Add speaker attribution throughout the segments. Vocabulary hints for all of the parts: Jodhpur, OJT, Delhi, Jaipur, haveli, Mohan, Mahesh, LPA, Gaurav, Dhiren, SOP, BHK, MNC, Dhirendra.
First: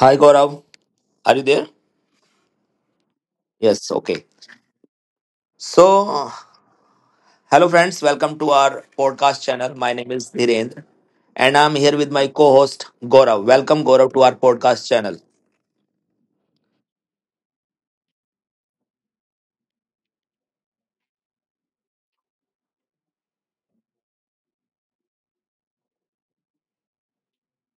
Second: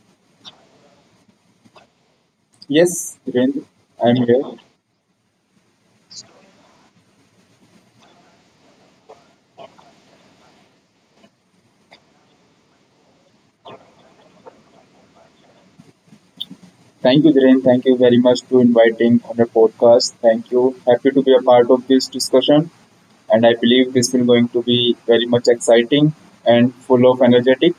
Speaker 1: Hi Gaurav, are you there?
Speaker 2: Yes, Dhiren,
Speaker 1: Yes,
Speaker 2: I'm
Speaker 1: okay.
Speaker 2: here.
Speaker 1: So, hello friends, welcome to our podcast channel. My name is Dhirendra and I'm here with my co host Gaurav. Welcome Gaurav to our podcast channel.
Speaker 2: Thank you, Dhiren. Thank you very much to inviting on the podcast. Thank you. Happy to be a part of this discussion. And I believe this will going to be very much exciting and full of energetic.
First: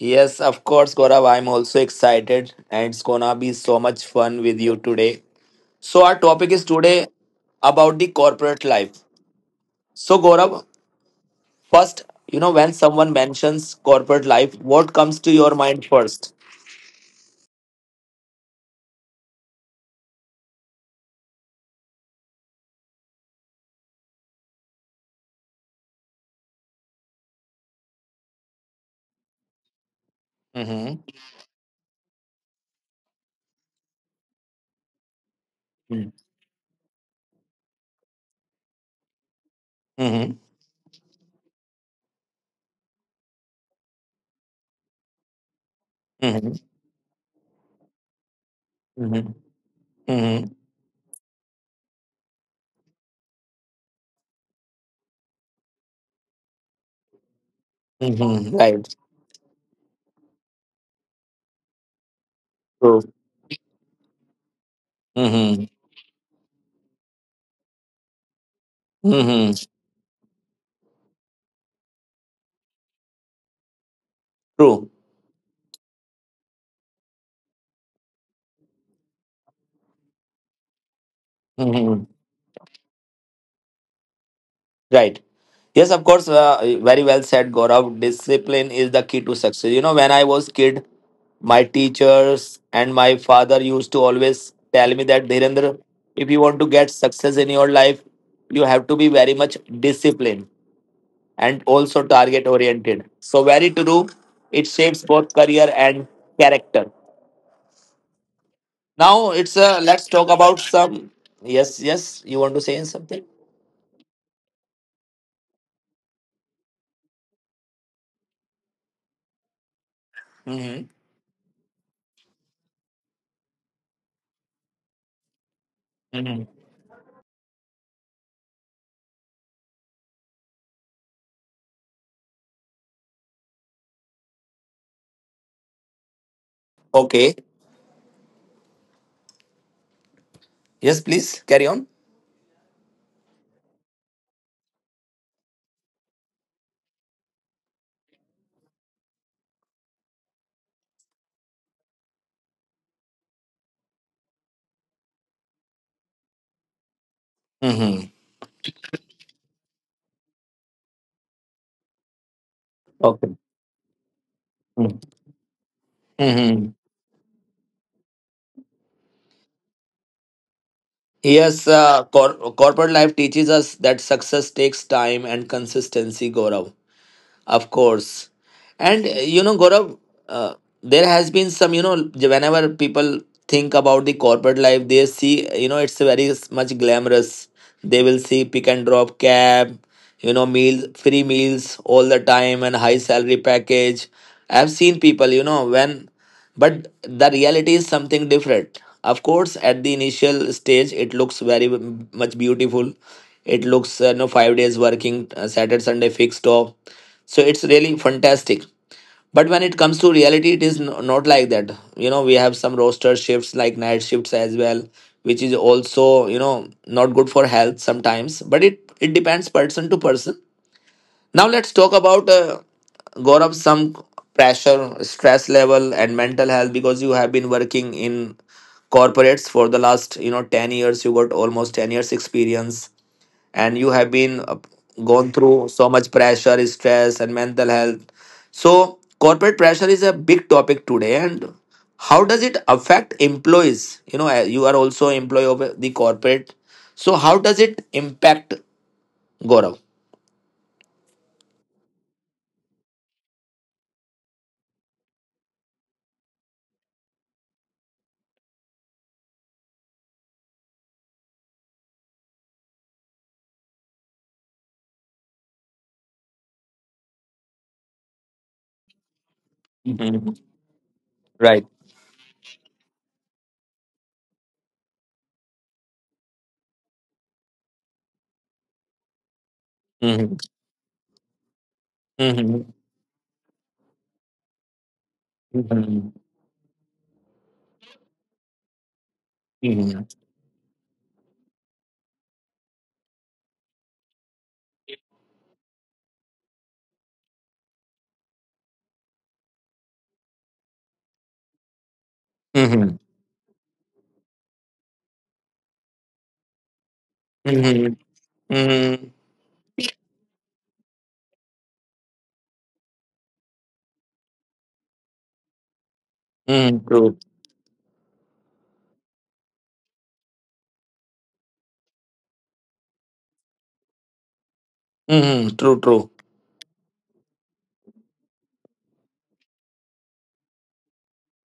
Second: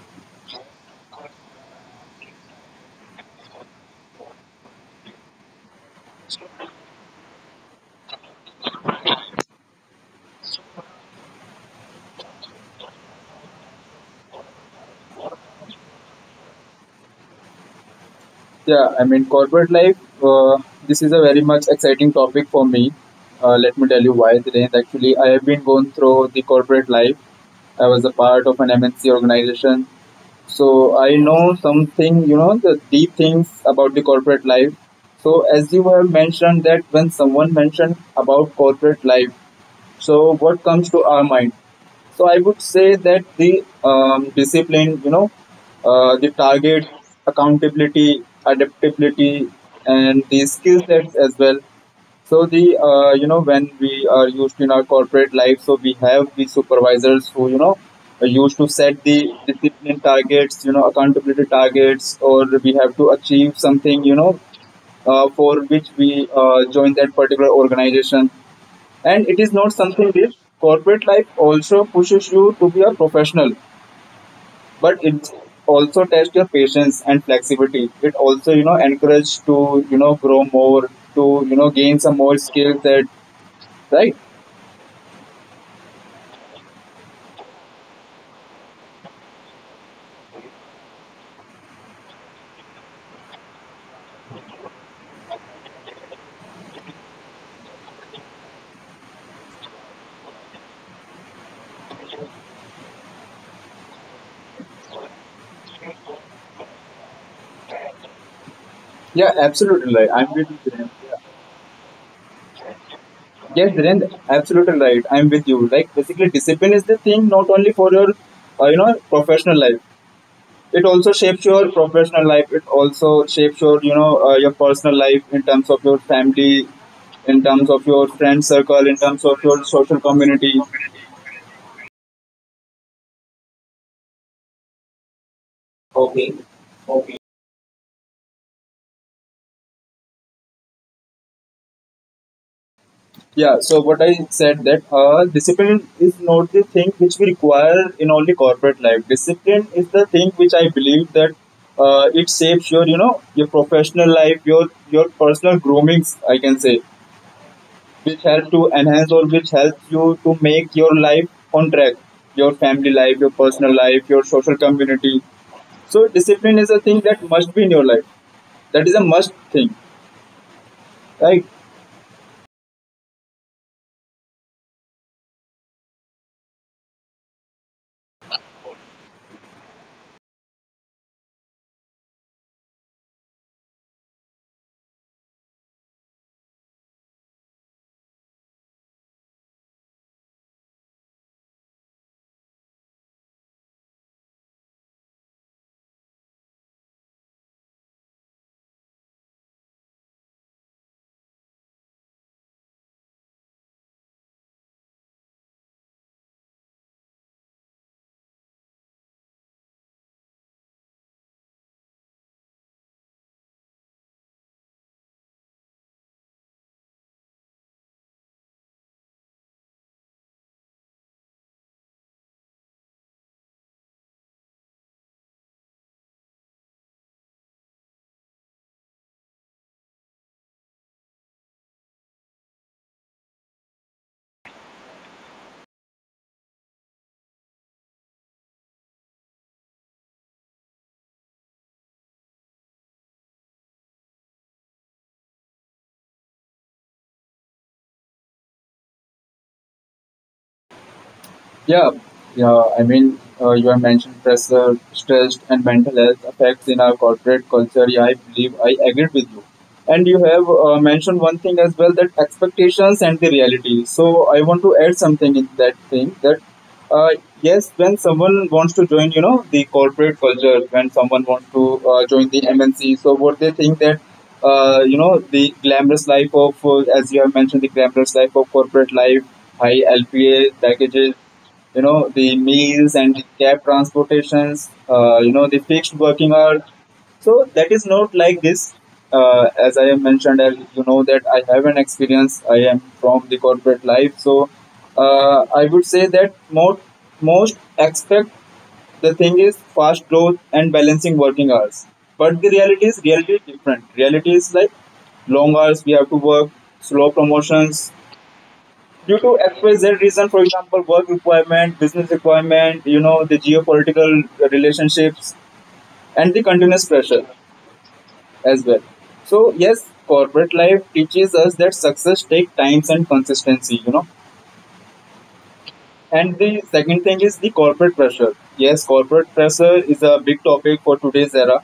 Speaker 1: Yes, of course, Gaurav, I'm also excited and it's gonna be so much fun with you today. So, our topic is today about the corporate life. So, Gaurav, first, you know, when someone mentions corporate life, what comes to your mind 1st?
Speaker 2: Corporate life, uh, this is a very much exciting topic for me. Let me tell you why, Dhiren. Actually, I have been going through the corporate life. I was a part of an MNC organization. So
Speaker 1: Mm-hmm.
Speaker 2: I know something, you know, the deep things about the corporate life. So as you have mentioned that when someone mentioned about corporate life, so
Speaker 1: Mm-hmm.
Speaker 2: what comes to our mind? So I would say that the discipline, you know, the target, accountability, adaptability,
Speaker 1: Mm-hmm.
Speaker 2: and the
Speaker 1: Mm-hmm.
Speaker 2: skill sets as well. So the you know when we are used in our corporate life, so we have the supervisors who you know are used to
Speaker 1: Mm-hmm.
Speaker 2: set the
Speaker 1: Right.
Speaker 2: discipline targets, you know accountability targets, or we have to
Speaker 1: True.
Speaker 2: achieve something, you know, for which
Speaker 1: Mm-hmm.
Speaker 2: we join that particular organization. And it is not
Speaker 1: Mm-hmm.
Speaker 2: something big. Corporate life also pushes you to be a professional, but it
Speaker 1: True.
Speaker 2: also tests your patience and flexibility. It also, you know, encourages to, you know, grow more, to, you know, gain some more
Speaker 1: Mm-hmm.
Speaker 2: skill set, right?
Speaker 1: Right. Yes, of course. Very well said, Gaurav. Discipline is the key to success. You know, when I was kid, my teachers and my father used to always tell me that Dhirendra, if you want to get success in your life, you have to be very much disciplined and also target oriented. So very true. It shapes both career and character.
Speaker 2: Yeah, absolutely
Speaker 1: Now
Speaker 2: right.
Speaker 1: it's
Speaker 2: I'm with
Speaker 1: a
Speaker 2: you,
Speaker 1: let's
Speaker 2: Dhiren.
Speaker 1: talk about some. Yes, yes. You want to say
Speaker 2: Yes,
Speaker 1: something?
Speaker 2: Dhiren, absolutely right. I'm with you. Like basically, discipline is the thing not only for your, you know, professional life. It also shapes
Speaker 1: Mm-hmm.
Speaker 2: your professional life. It also shapes your you know your personal life, in terms of your family,
Speaker 1: Mm-hmm.
Speaker 2: in terms of your friend circle, in terms of your social community.
Speaker 1: Okay. Yes, please carry on.
Speaker 2: Yeah so what I said that discipline is not the thing which we require in only corporate life. Discipline is the thing which I believe that it shapes your you know your professional life, your personal groomings, I can say, which help to
Speaker 1: Mm-hmm.
Speaker 2: enhance, or which helps you to make your life on track, your family life, your personal
Speaker 1: Okay.
Speaker 2: life, your social community. So discipline is a thing that
Speaker 1: Mm-hmm.
Speaker 2: must be in your life. That is a must thing, right?
Speaker 1: Yes, corporate life teaches us that success takes time and consistency, Gaurav. Of course. And you know, Gaurav, uh, there has been some, you know, whenever people think about the corporate life, they see, you know, it's very much glamorous. They will see pick and drop cab, you know, meals, free meals all the time and high salary package. I've seen people, you know, when, but the reality is something different. Of course, at the initial stage, it looks very much beautiful. It looks, you know, five days working, Saturday, Sunday fixed off, so it's really fantastic. But when it comes to reality, it is not like that. You know, we have some roster shifts like night shifts as well, which is also, you know, not good for health sometimes. But it depends person to person. Now let's talk about Gaurav, some pressure, stress level, and mental health because you have been working in corporates for the last, you know, 10 years. You got almost 10 years experience and you have been gone through so much pressure, stress, and mental health. So, corporate pressure is a big topic today, and how does it affect employees? You know, you are also employee of the corporate. So, how does it impact Gaurav?
Speaker 2: Yeah, yeah. I mean, you have mentioned pressure, stress, and mental health effects in our corporate culture. Yeah, I believe I agree with you. And you have mentioned one thing as well, that expectations and the reality. So I want to add something in that thing, that uh, yes, when someone wants to join, you know, the corporate culture,
Speaker 1: Mhm.
Speaker 2: when someone wants to
Speaker 1: Right.
Speaker 2: join the MNC, so what they think that you know the glamorous life of, as you have mentioned, the glamorous life of corporate life, high LPA
Speaker 1: Mhm.
Speaker 2: packages, you know, the
Speaker 1: Mhm.
Speaker 2: meals and the cab transportations, you know the fixed
Speaker 1: Mhm.
Speaker 2: working hours. So that is not like this. As I have
Speaker 1: Mhm.
Speaker 2: mentioned, as you know that I have an experience, I am from the corporate life. So I would say that most most expect the thing is fast growth and balancing working hours, but the
Speaker 1: Mhm.
Speaker 2: reality is different. Reality is like long hours we have to work, slow promotions
Speaker 1: Mhm.
Speaker 2: due
Speaker 1: Mhm.
Speaker 2: to XYZ reason, for example, work requirement, business requirement, you know, the geopolitical relationships, and the continuous
Speaker 1: Mhm.
Speaker 2: pressure
Speaker 1: True.
Speaker 2: as well. So, yes, corporate life teaches us that success takes times and consistency, you know.
Speaker 1: Mhm. True. True.
Speaker 2: And the second thing is the corporate pressure. Yes, corporate pressure is a big topic for today's era.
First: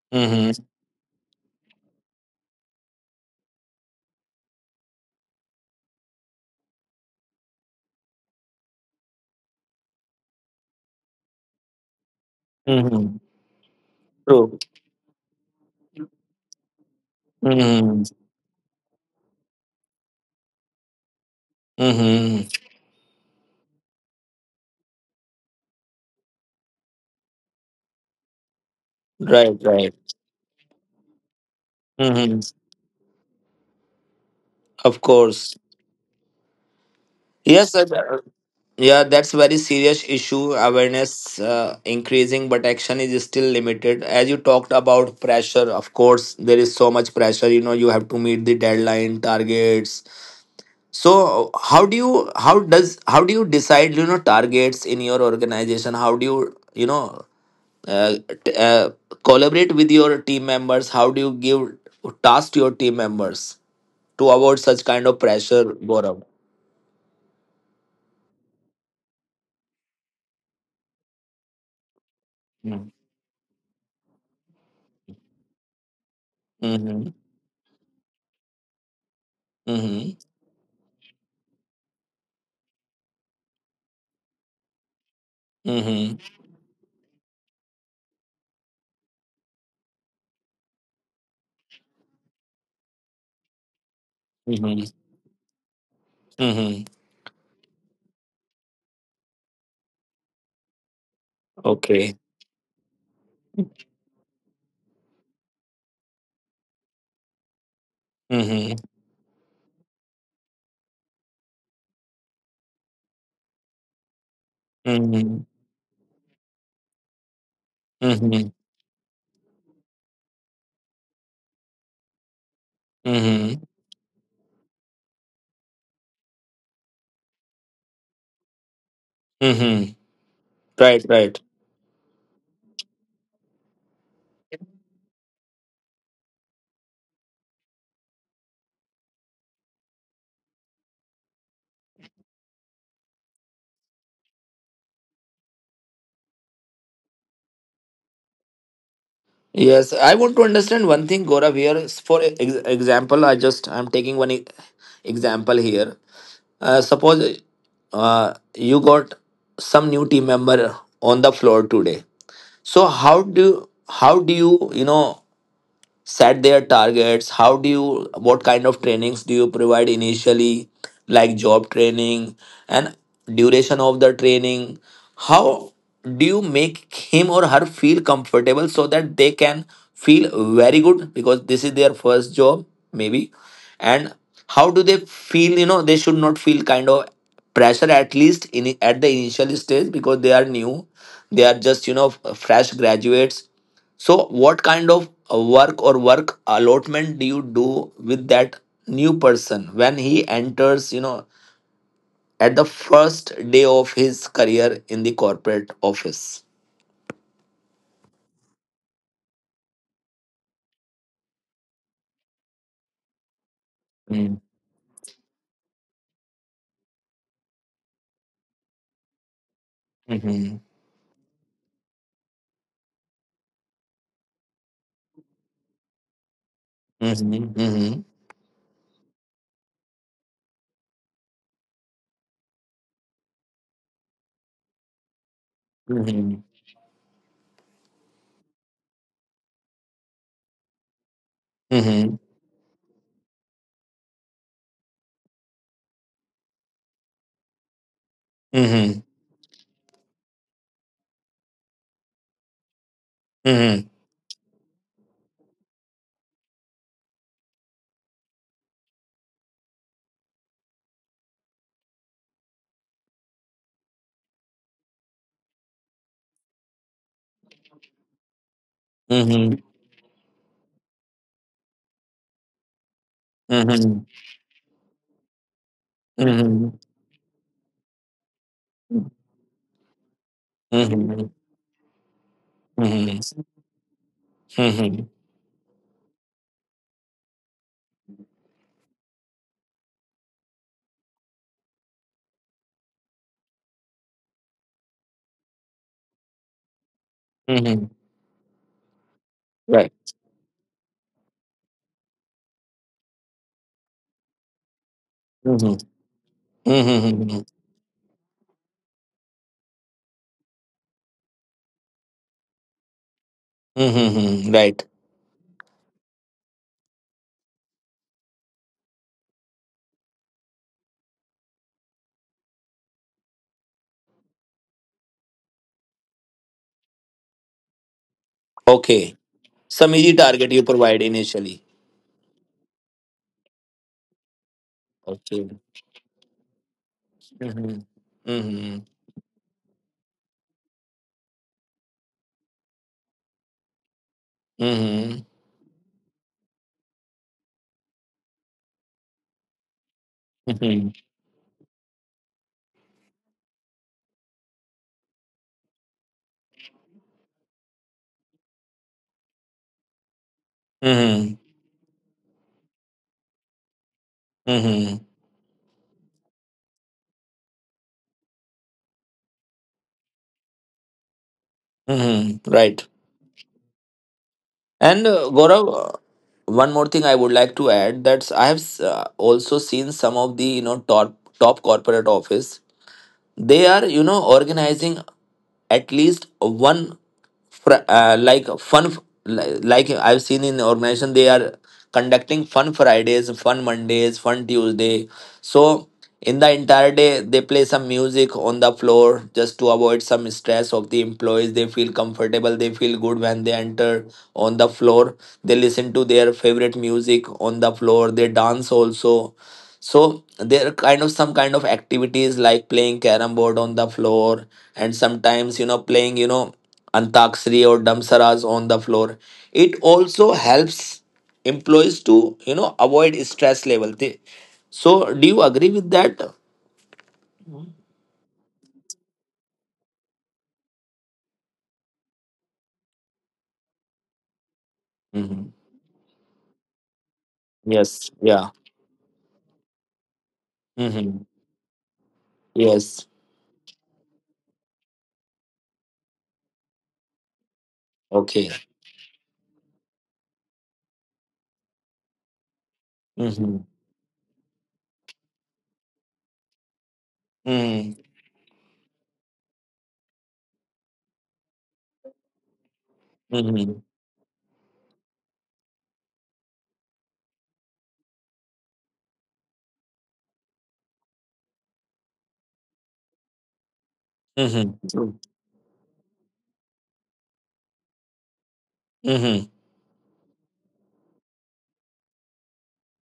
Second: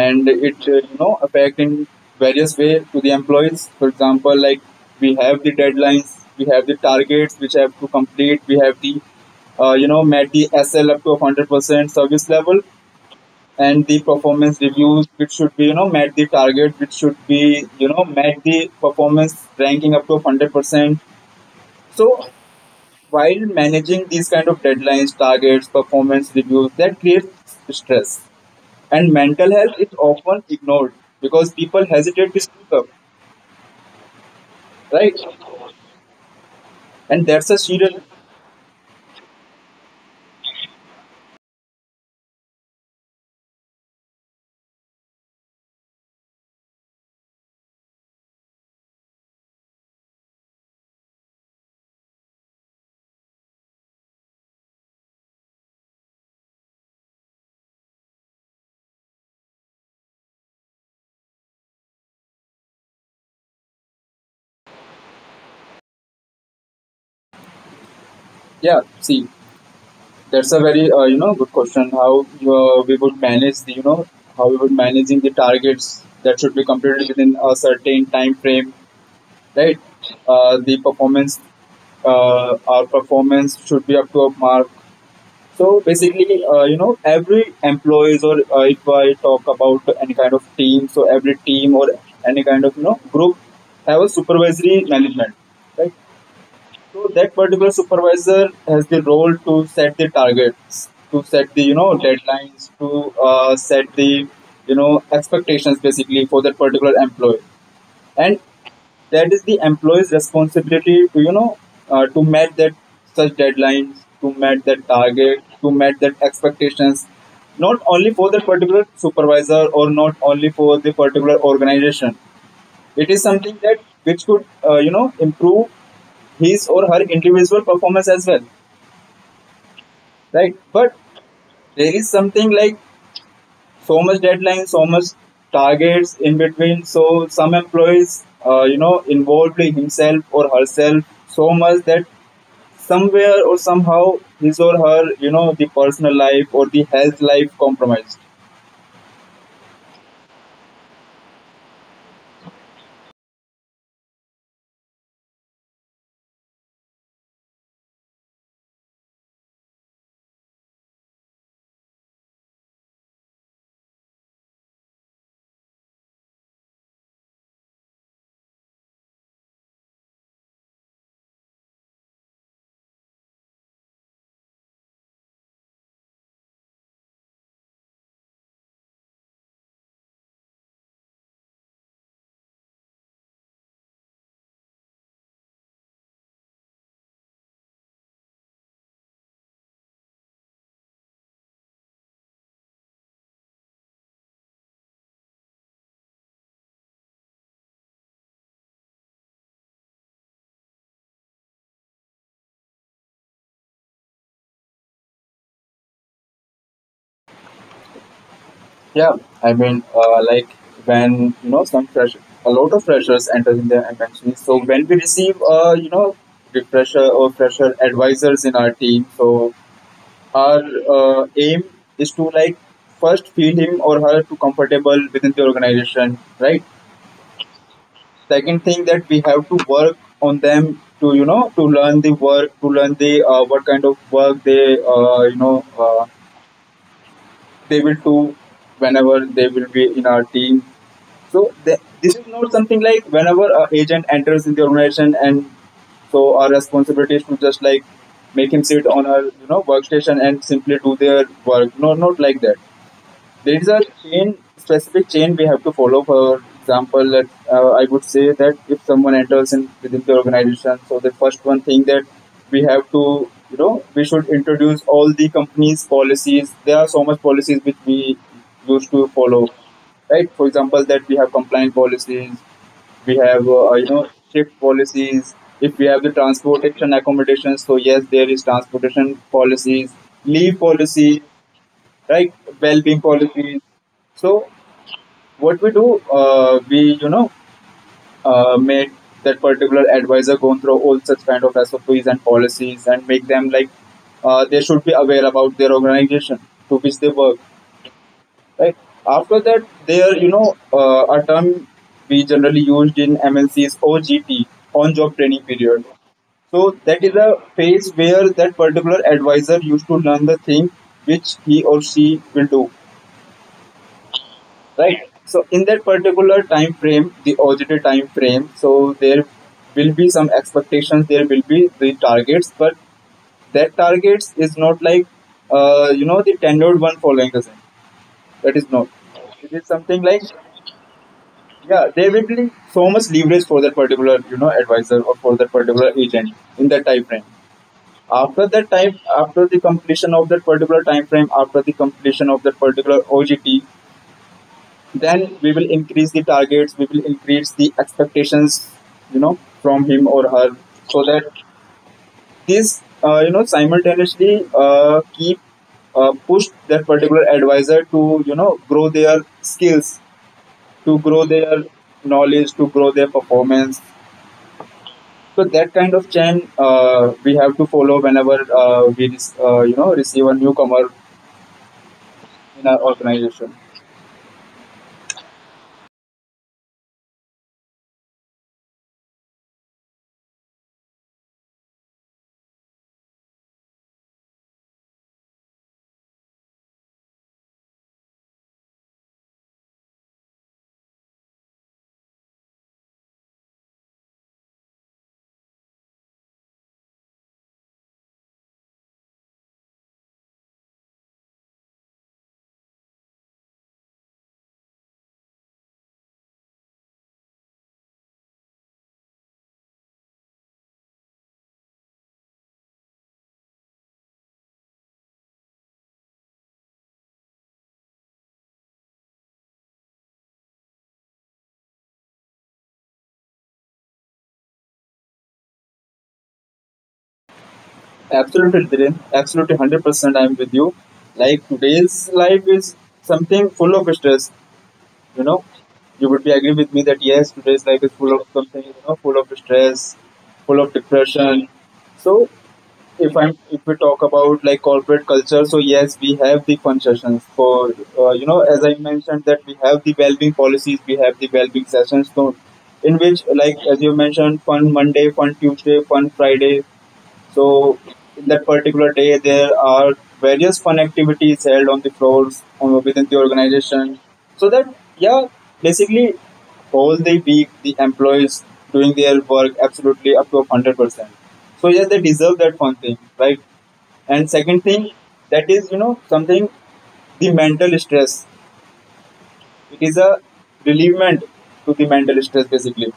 Speaker 2: And
Speaker 1: Mhm.
Speaker 2: it you know affect in various way to the employees, for example like we have the deadlines, we have the targets which have to complete, we have the you know met the sl up to 100% service level,
Speaker 1: Mhm.
Speaker 2: and the
Speaker 1: True.
Speaker 2: performance reviews which should be you know met the target, which should be you
Speaker 1: Mhm.
Speaker 2: know met the performance ranking up to 100%. So
Speaker 1: Mhm.
Speaker 2: while managing these kind of deadlines, targets, performance reviews, that creates stress, and
Speaker 1: Right.
Speaker 2: mental health
Speaker 1: Right.
Speaker 2: is often ignored because people
Speaker 1: Hmm.
Speaker 2: hesitate to speak up,
Speaker 1: Of
Speaker 2: right?
Speaker 1: course.
Speaker 2: And that's a
Speaker 1: Yes, sir.
Speaker 2: serious.
Speaker 1: Yeah, that's very serious issue. Awareness increasing, but action is still limited. As you talked about pressure, of course, there is so much pressure. You know, you have to meet the deadline, targets. So, how do you decide, you know, targets in your organization? How do you uh, t- uh, collaborate with your team members? How do you give tasks to your team members to avoid such kind of pressure, Gaurav?
Speaker 2: Yeah, see, that's a very you know good question how
Speaker 1: Hmm.
Speaker 2: we would manage the you know how we would managing the targets that should be
Speaker 1: Mhm.
Speaker 2: completed within a certain time frame, right?
Speaker 1: Mhm.
Speaker 2: The performance our performance should be up to a mark. So
Speaker 1: Mhm.
Speaker 2: basically, you know, every employees, or if I talk about any kind of team, so every team, or any kind of you know group have a
Speaker 1: Mhm.
Speaker 2: supervisory management, right?
Speaker 1: Mhm.
Speaker 2: So that particular supervisor has the role to set the targets, to set the you know
Speaker 1: Okay.
Speaker 2: deadlines, to set the you know expectations basically for that particular employee. And
Speaker 1: Mhm.
Speaker 2: that is the employee's responsibility to you know to meet that such deadlines, to meet that
Speaker 1: Mhm.
Speaker 2: target, to meet that expectations, not only for
Speaker 1: Mhm.
Speaker 2: the particular supervisor or not only for the particular organization. It is
Speaker 1: Mhm.
Speaker 2: something that which could you know improve his or her individual performance as well,
Speaker 1: Mhm.
Speaker 2: right?
Speaker 1: Right.
Speaker 2: But
Speaker 1: Right.
Speaker 2: there is something like so much deadline, so much targets in between. So some employees, you know, involved himself or herself so much that somewhere or somehow his or her, you know, the personal life or the health life compromised.
Speaker 1: Yes, I want to understand one thing, Gaurav. Here, for example, I'm taking one example here. Suppose you got some new team member on the floor today. So how do you you know set their targets, how do you, what kind of trainings do you provide initially, like job training and duration of the training, how do you make him or her feel comfortable so that they can feel very good because this is their first job maybe, and how do they feel, you know, they should not feel kind of pressure at least in at the initial stage because they are new, they are just, you know, fresh graduates? So, what kind of work or work allotment do you do with that new person when he enters, you know, at the first day of his career in the corporate office?
Speaker 2: Yeah, I mean, like when you know some fresh, a lot of freshers enter in the
Speaker 1: Mm,
Speaker 2: MNC. So when we receive, you know, the fresher or fresher advisors in our team, so
Speaker 1: mhm,
Speaker 2: our aim is to like first feel him or her to comfortable within the organization, right?
Speaker 1: mhm, mhm,
Speaker 2: Second thing, that we have to work on them to you know to learn the work, to learn the what kind of work they
Speaker 1: mhm, mhm, mhm,
Speaker 2: they will do whenever they will be in our team. So this is not something like whenever a agent enters in the organization and so our responsibility is to just like make him sit
Speaker 1: mhm,
Speaker 2: on our you know workstation and simply do their work. No, not like that. There is
Speaker 1: mhm,
Speaker 2: a chain specific chain we have to follow, for example that I would say that if someone enters in within the organization, so the first one thing that we have to you know we should introduce all the company's policies. There are so much policies which we used to
Speaker 1: mhm,
Speaker 2: follow,
Speaker 1: mhm,
Speaker 2: right? For example, that we have compliance policies, we have you
Speaker 1: mhm,
Speaker 2: know shift policies. If we have the transportation accommodations, so yes, there is transportation policies, leave policy, like well-being
Speaker 1: mhm,
Speaker 2: policies. So
Speaker 1: mhm,
Speaker 2: what we do, we you know make that particular advisor go through all such kind of SOPs and policies, and make them like they should be aware about their organization to which they work.
Speaker 1: mhm.
Speaker 2: Right after that,
Speaker 1: Right.
Speaker 2: there you know a term we generally used in MNCs, OGT, on-job training
Speaker 1: Mhm,
Speaker 2: period. So
Speaker 1: mhm,
Speaker 2: that is
Speaker 1: mhm, mhm,
Speaker 2: a phase where that particular advisor used to learn the thing which he or she will do.
Speaker 1: mhm, mhm. Right.
Speaker 2: Right, so in that particular time frame, the OJT time frame, so there will be some expectations, there will be the targets, but that targets is not like you know the tenured one following the same. That is not,
Speaker 1: Okay.
Speaker 2: it is
Speaker 1: Some
Speaker 2: something
Speaker 1: easy
Speaker 2: like,
Speaker 1: target you provide initially.
Speaker 2: yeah, there will be so much leverage for that particular you know advisor, or for
Speaker 1: Okay.
Speaker 2: that particular agent in that time frame.
Speaker 1: Mhm.
Speaker 2: After that
Speaker 1: Mhm.
Speaker 2: time, after the completion of that particular time frame, after the completion of that particular OJT,
Speaker 1: Mhm.
Speaker 2: then we will increase the targets, we will increase the expectations, you know, from him or her,
Speaker 1: Mhm.
Speaker 2: so that this you know simultaneously keep push that particular advisor to you know grow their skills, to grow
Speaker 1: Mhm.
Speaker 2: their knowledge, to grow their performance.
Speaker 1: Mhm.
Speaker 2: So that kind of chain we have to follow whenever we you know receive a newcomer
Speaker 1: Mhm.
Speaker 2: in
Speaker 1: Right.
Speaker 2: our organization.
Speaker 1: And Gaurav, one more thing I would like to add that I have also seen some of the, you know, top corporate office. They are, you know, organizing at least one fr- uh, like fun f- like I've seen in the organization, they are conducting fun fridays, fun mondays, fun tuesday, so in the entire day they play some music on the floor just to avoid some stress of the employees, they feel comfortable, they feel good when they enter on the floor, they listen to their favorite music on the floor, they dance also. So there are kind of some kind of activities like playing carom board on the floor, and sometimes, you know, playing, you know, antakshari or damsaras on the floor. It also helps employees to, you know, avoid stress level. They- So do you agree with that?
Speaker 2: Absolutely, Dhiren. Absolutely, 100%. I'm with you. Like today's life is something full of stress. You
Speaker 1: Hmm.
Speaker 2: know, you would be agree with me that yes, today's life is
Speaker 1: Yes.
Speaker 2: full of
Speaker 1: Yeah.
Speaker 2: something. You know, full of stress, full of
Speaker 1: Hmm.
Speaker 2: depression. So,
Speaker 1: Yes.
Speaker 2: if we talk about like corporate culture, so yes, we have the fun sessions for you
Speaker 1: Okay.
Speaker 2: know, as I mentioned that we have the well-being policies, we have the well-being sessions. So, in
Speaker 1: Hmm.
Speaker 2: which
Speaker 1: Hmm.
Speaker 2: like as you mentioned, fun Monday, fun Tuesday, fun Friday, so in that particular day, there are various fun activities held on the floors on, within the
Speaker 1: Hmm.
Speaker 2: organization. So that, yeah, basically all the week the employees doing their work absolutely up to 100%. So yes, they deserve that one thing, right? And second thing,
Speaker 1: Hmm.
Speaker 2: that is you know something the mental stress.
Speaker 1: Hmm.
Speaker 2: It is a relievement to the mental stress basically,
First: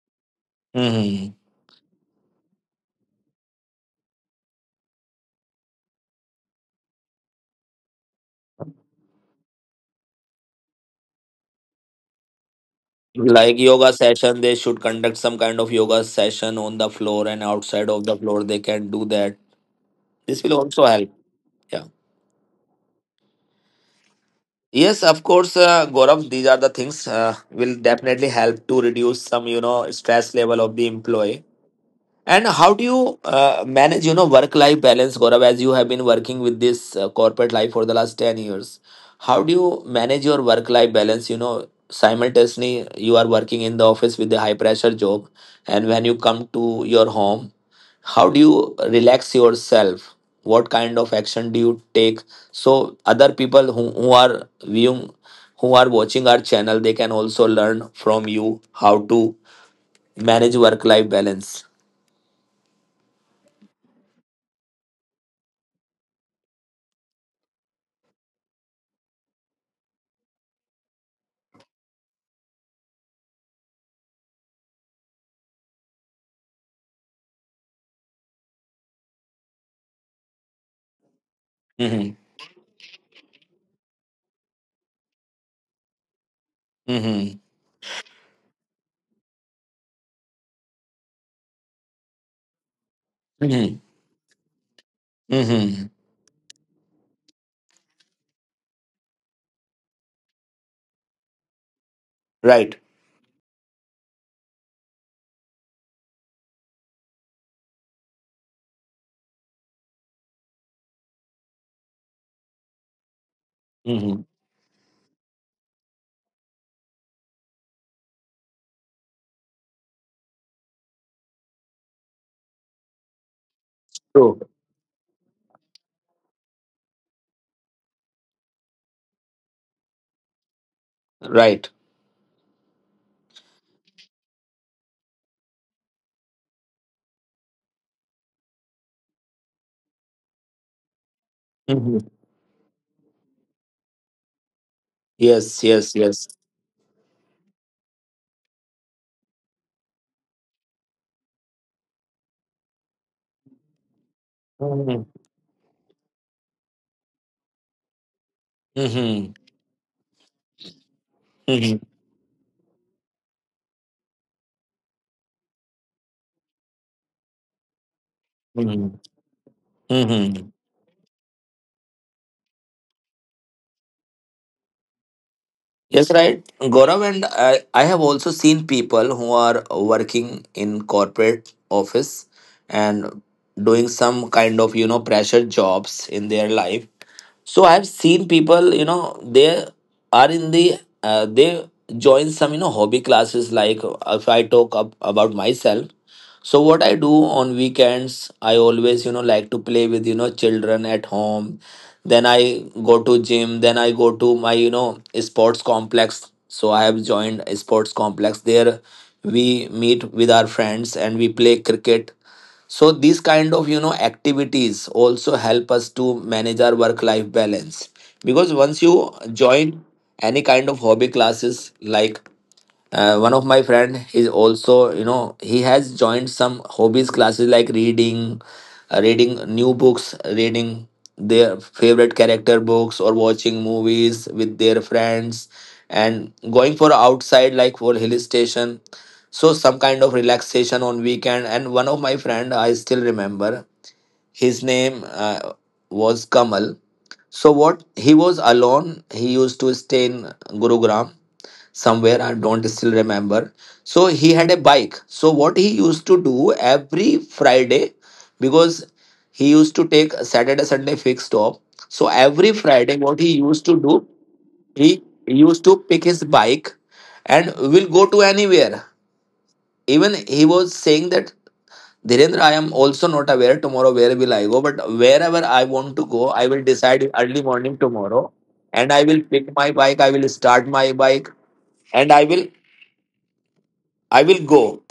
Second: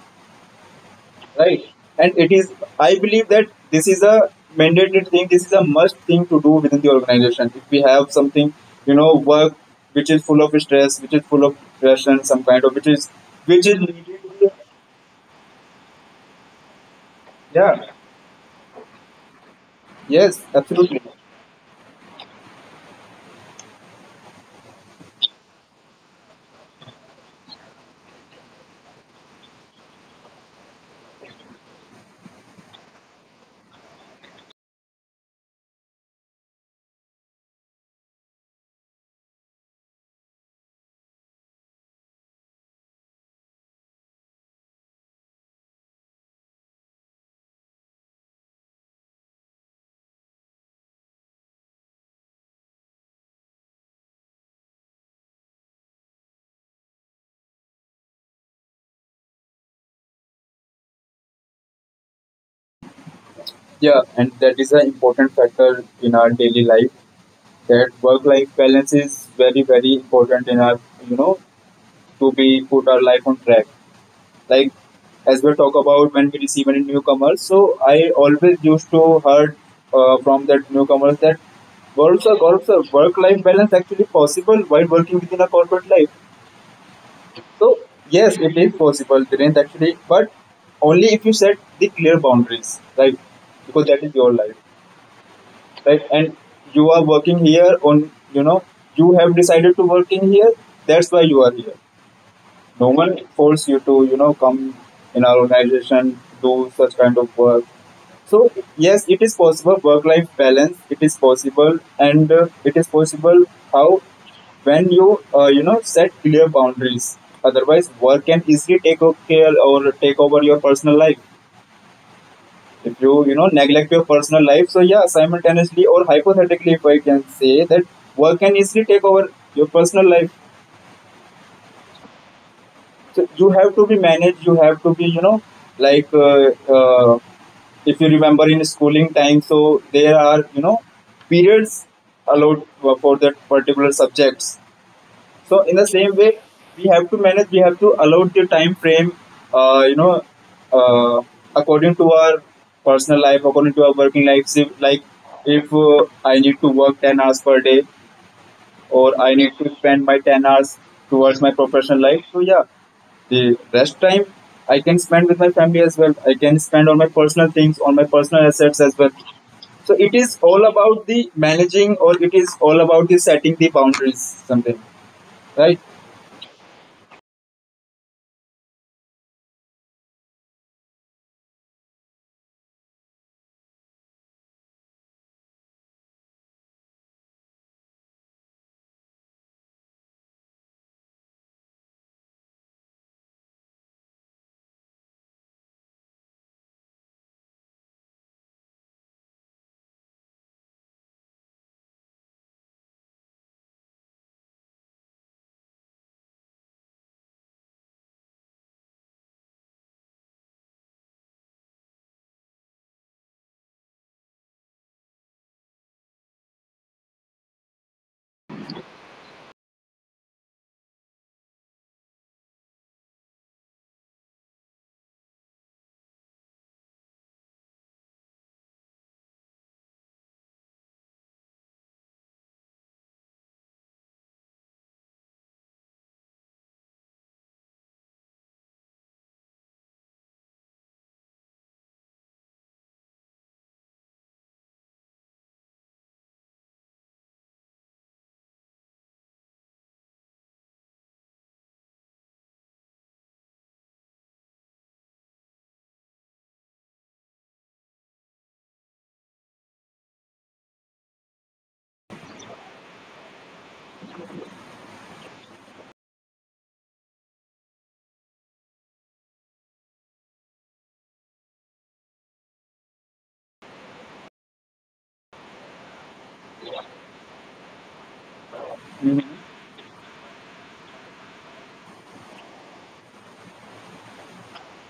Speaker 1: Hmm.
Speaker 2: right? And it is, I believe that this is a mandated thing, this is a must thing to do within the organization, if we have something, you know, work which is full of stress, which is full of depression, some kind of
Speaker 1: Like
Speaker 2: which is
Speaker 1: yoga
Speaker 2: needed
Speaker 1: session,
Speaker 2: to,
Speaker 1: they should conduct some kind of yoga session on the floor and
Speaker 2: yeah,
Speaker 1: outside of the floor, they can do that.
Speaker 2: yes,
Speaker 1: This will also
Speaker 2: absolutely.
Speaker 1: help. Yeah. Yes, of course, Gaurav, these are the things will definitely help to reduce some, you know, stress level of the employee. And how do you manage, you know, work-life balance, Gaurav, as you have been working with this corporate life for the last 10 years? How do you manage your work-life balance? You know, simultaneously, you are working in the office with a high-pressure job, and when you come to your home, how do you relax yourself? What kind of action do you take? So other people who, who are watching our channel, they can also learn from you how to manage work-life balance.
Speaker 2: Yeah, and that is an important factor in our daily life, that work life balance is very very important in our you know to be put our life on track. Like, as we talk about when we receive any newcomers. So I always used to heard from that newcomers that
Speaker 1: Mhm.
Speaker 2: golf's a golf's a work life balance actually possible while working within a corporate life.
Speaker 1: Mm-hmm.
Speaker 2: So yes, it is possible, Dhiren, actually, but only if you set the clear boundaries, right?
Speaker 1: Mm-hmm.
Speaker 2: Because that is your life,
Speaker 1: Mm-hmm.
Speaker 2: right? And you are working here on, you know, you have decided to work in here. That's why you are here.
Speaker 1: Right.
Speaker 2: No one force you to, you know, come in our organization, do such kind of work. So yes, it is possible, work-life balance. It is possible, and it is possible how,
Speaker 1: Mm-hmm.
Speaker 2: when you, you know, set clear boundaries. Otherwise, work can easily take o- care or take over your personal life. If you, you know, neglect your
Speaker 1: True.
Speaker 2: personal life, so yeah, simultaneously or hypothetically, if I can say that work can easily take over your personal life.
Speaker 1: Right.
Speaker 2: So you have to be managed. You have to be, you know, like uh, uh, if you remember in schooling time, so there are, you know, periods
Speaker 1: Mm-hmm.
Speaker 2: allowed for that particular subjects. So
Speaker 1: Yes,
Speaker 2: in the
Speaker 1: yes,
Speaker 2: same
Speaker 1: yes.
Speaker 2: way, we have to manage. We have to allow the time frame, uh, you know, uh, according to our personal life, according to our working life. If, like
Speaker 1: Mm-hmm.
Speaker 2: if uh, I need to work 10 hours per day, or I
Speaker 1: Mm-hmm.
Speaker 2: need to spend my 10 hours towards my
Speaker 1: Mm-hmm.
Speaker 2: professional life. So, yeah, the rest time I can spend with my family as well. I can spend on my personal things, on my personal assets as
Speaker 1: Mm-hmm.
Speaker 2: well. So, it is
Speaker 1: Mm-hmm.
Speaker 2: all about the managing, or it is all about the setting the boundaries, something, right?
Speaker 1: Yes, right. Gaurav, and I have also seen people who are working in corporate office and doing some kind of, you know, pressure jobs in their life. So I've seen people, you know, they are in they join some, you know, hobby classes. Like if I talk up about myself, so what I do on weekends, I always, you know, like to play with, you know, children at home. Then I go to gym, then I go to my, you know, sports complex. So I have joined a sports complex. There we meet with our friends and we play cricket. So these kind of, you know, activities also help us to manage our work life balance. Because once you join any kind of hobby classes, like one of my friend is also, you know, he has joined some hobbies classes like reading, reading new books, reading their favorite character books, or watching movies with their friends, and going for outside like for hill station. So some kind of relaxation on weekend. And one of my friend, I still remember, his name was Kamal. So what he was, alone he used to stay in Gurugram somewhere, I don't still remember. So he had a bike. So what he used to do every Friday, because he used to take a Saturday Sunday fixed off, so every Friday what he used to do, he used to pick his bike and will go to anywhere. Even he was saying that Dhirendra, I am also not aware tomorrow where will I go, but wherever I want to go, I will decide early morning tomorrow, and I will
Speaker 2: Mhm.
Speaker 1: pick my bike. I will start my bike, and I will go.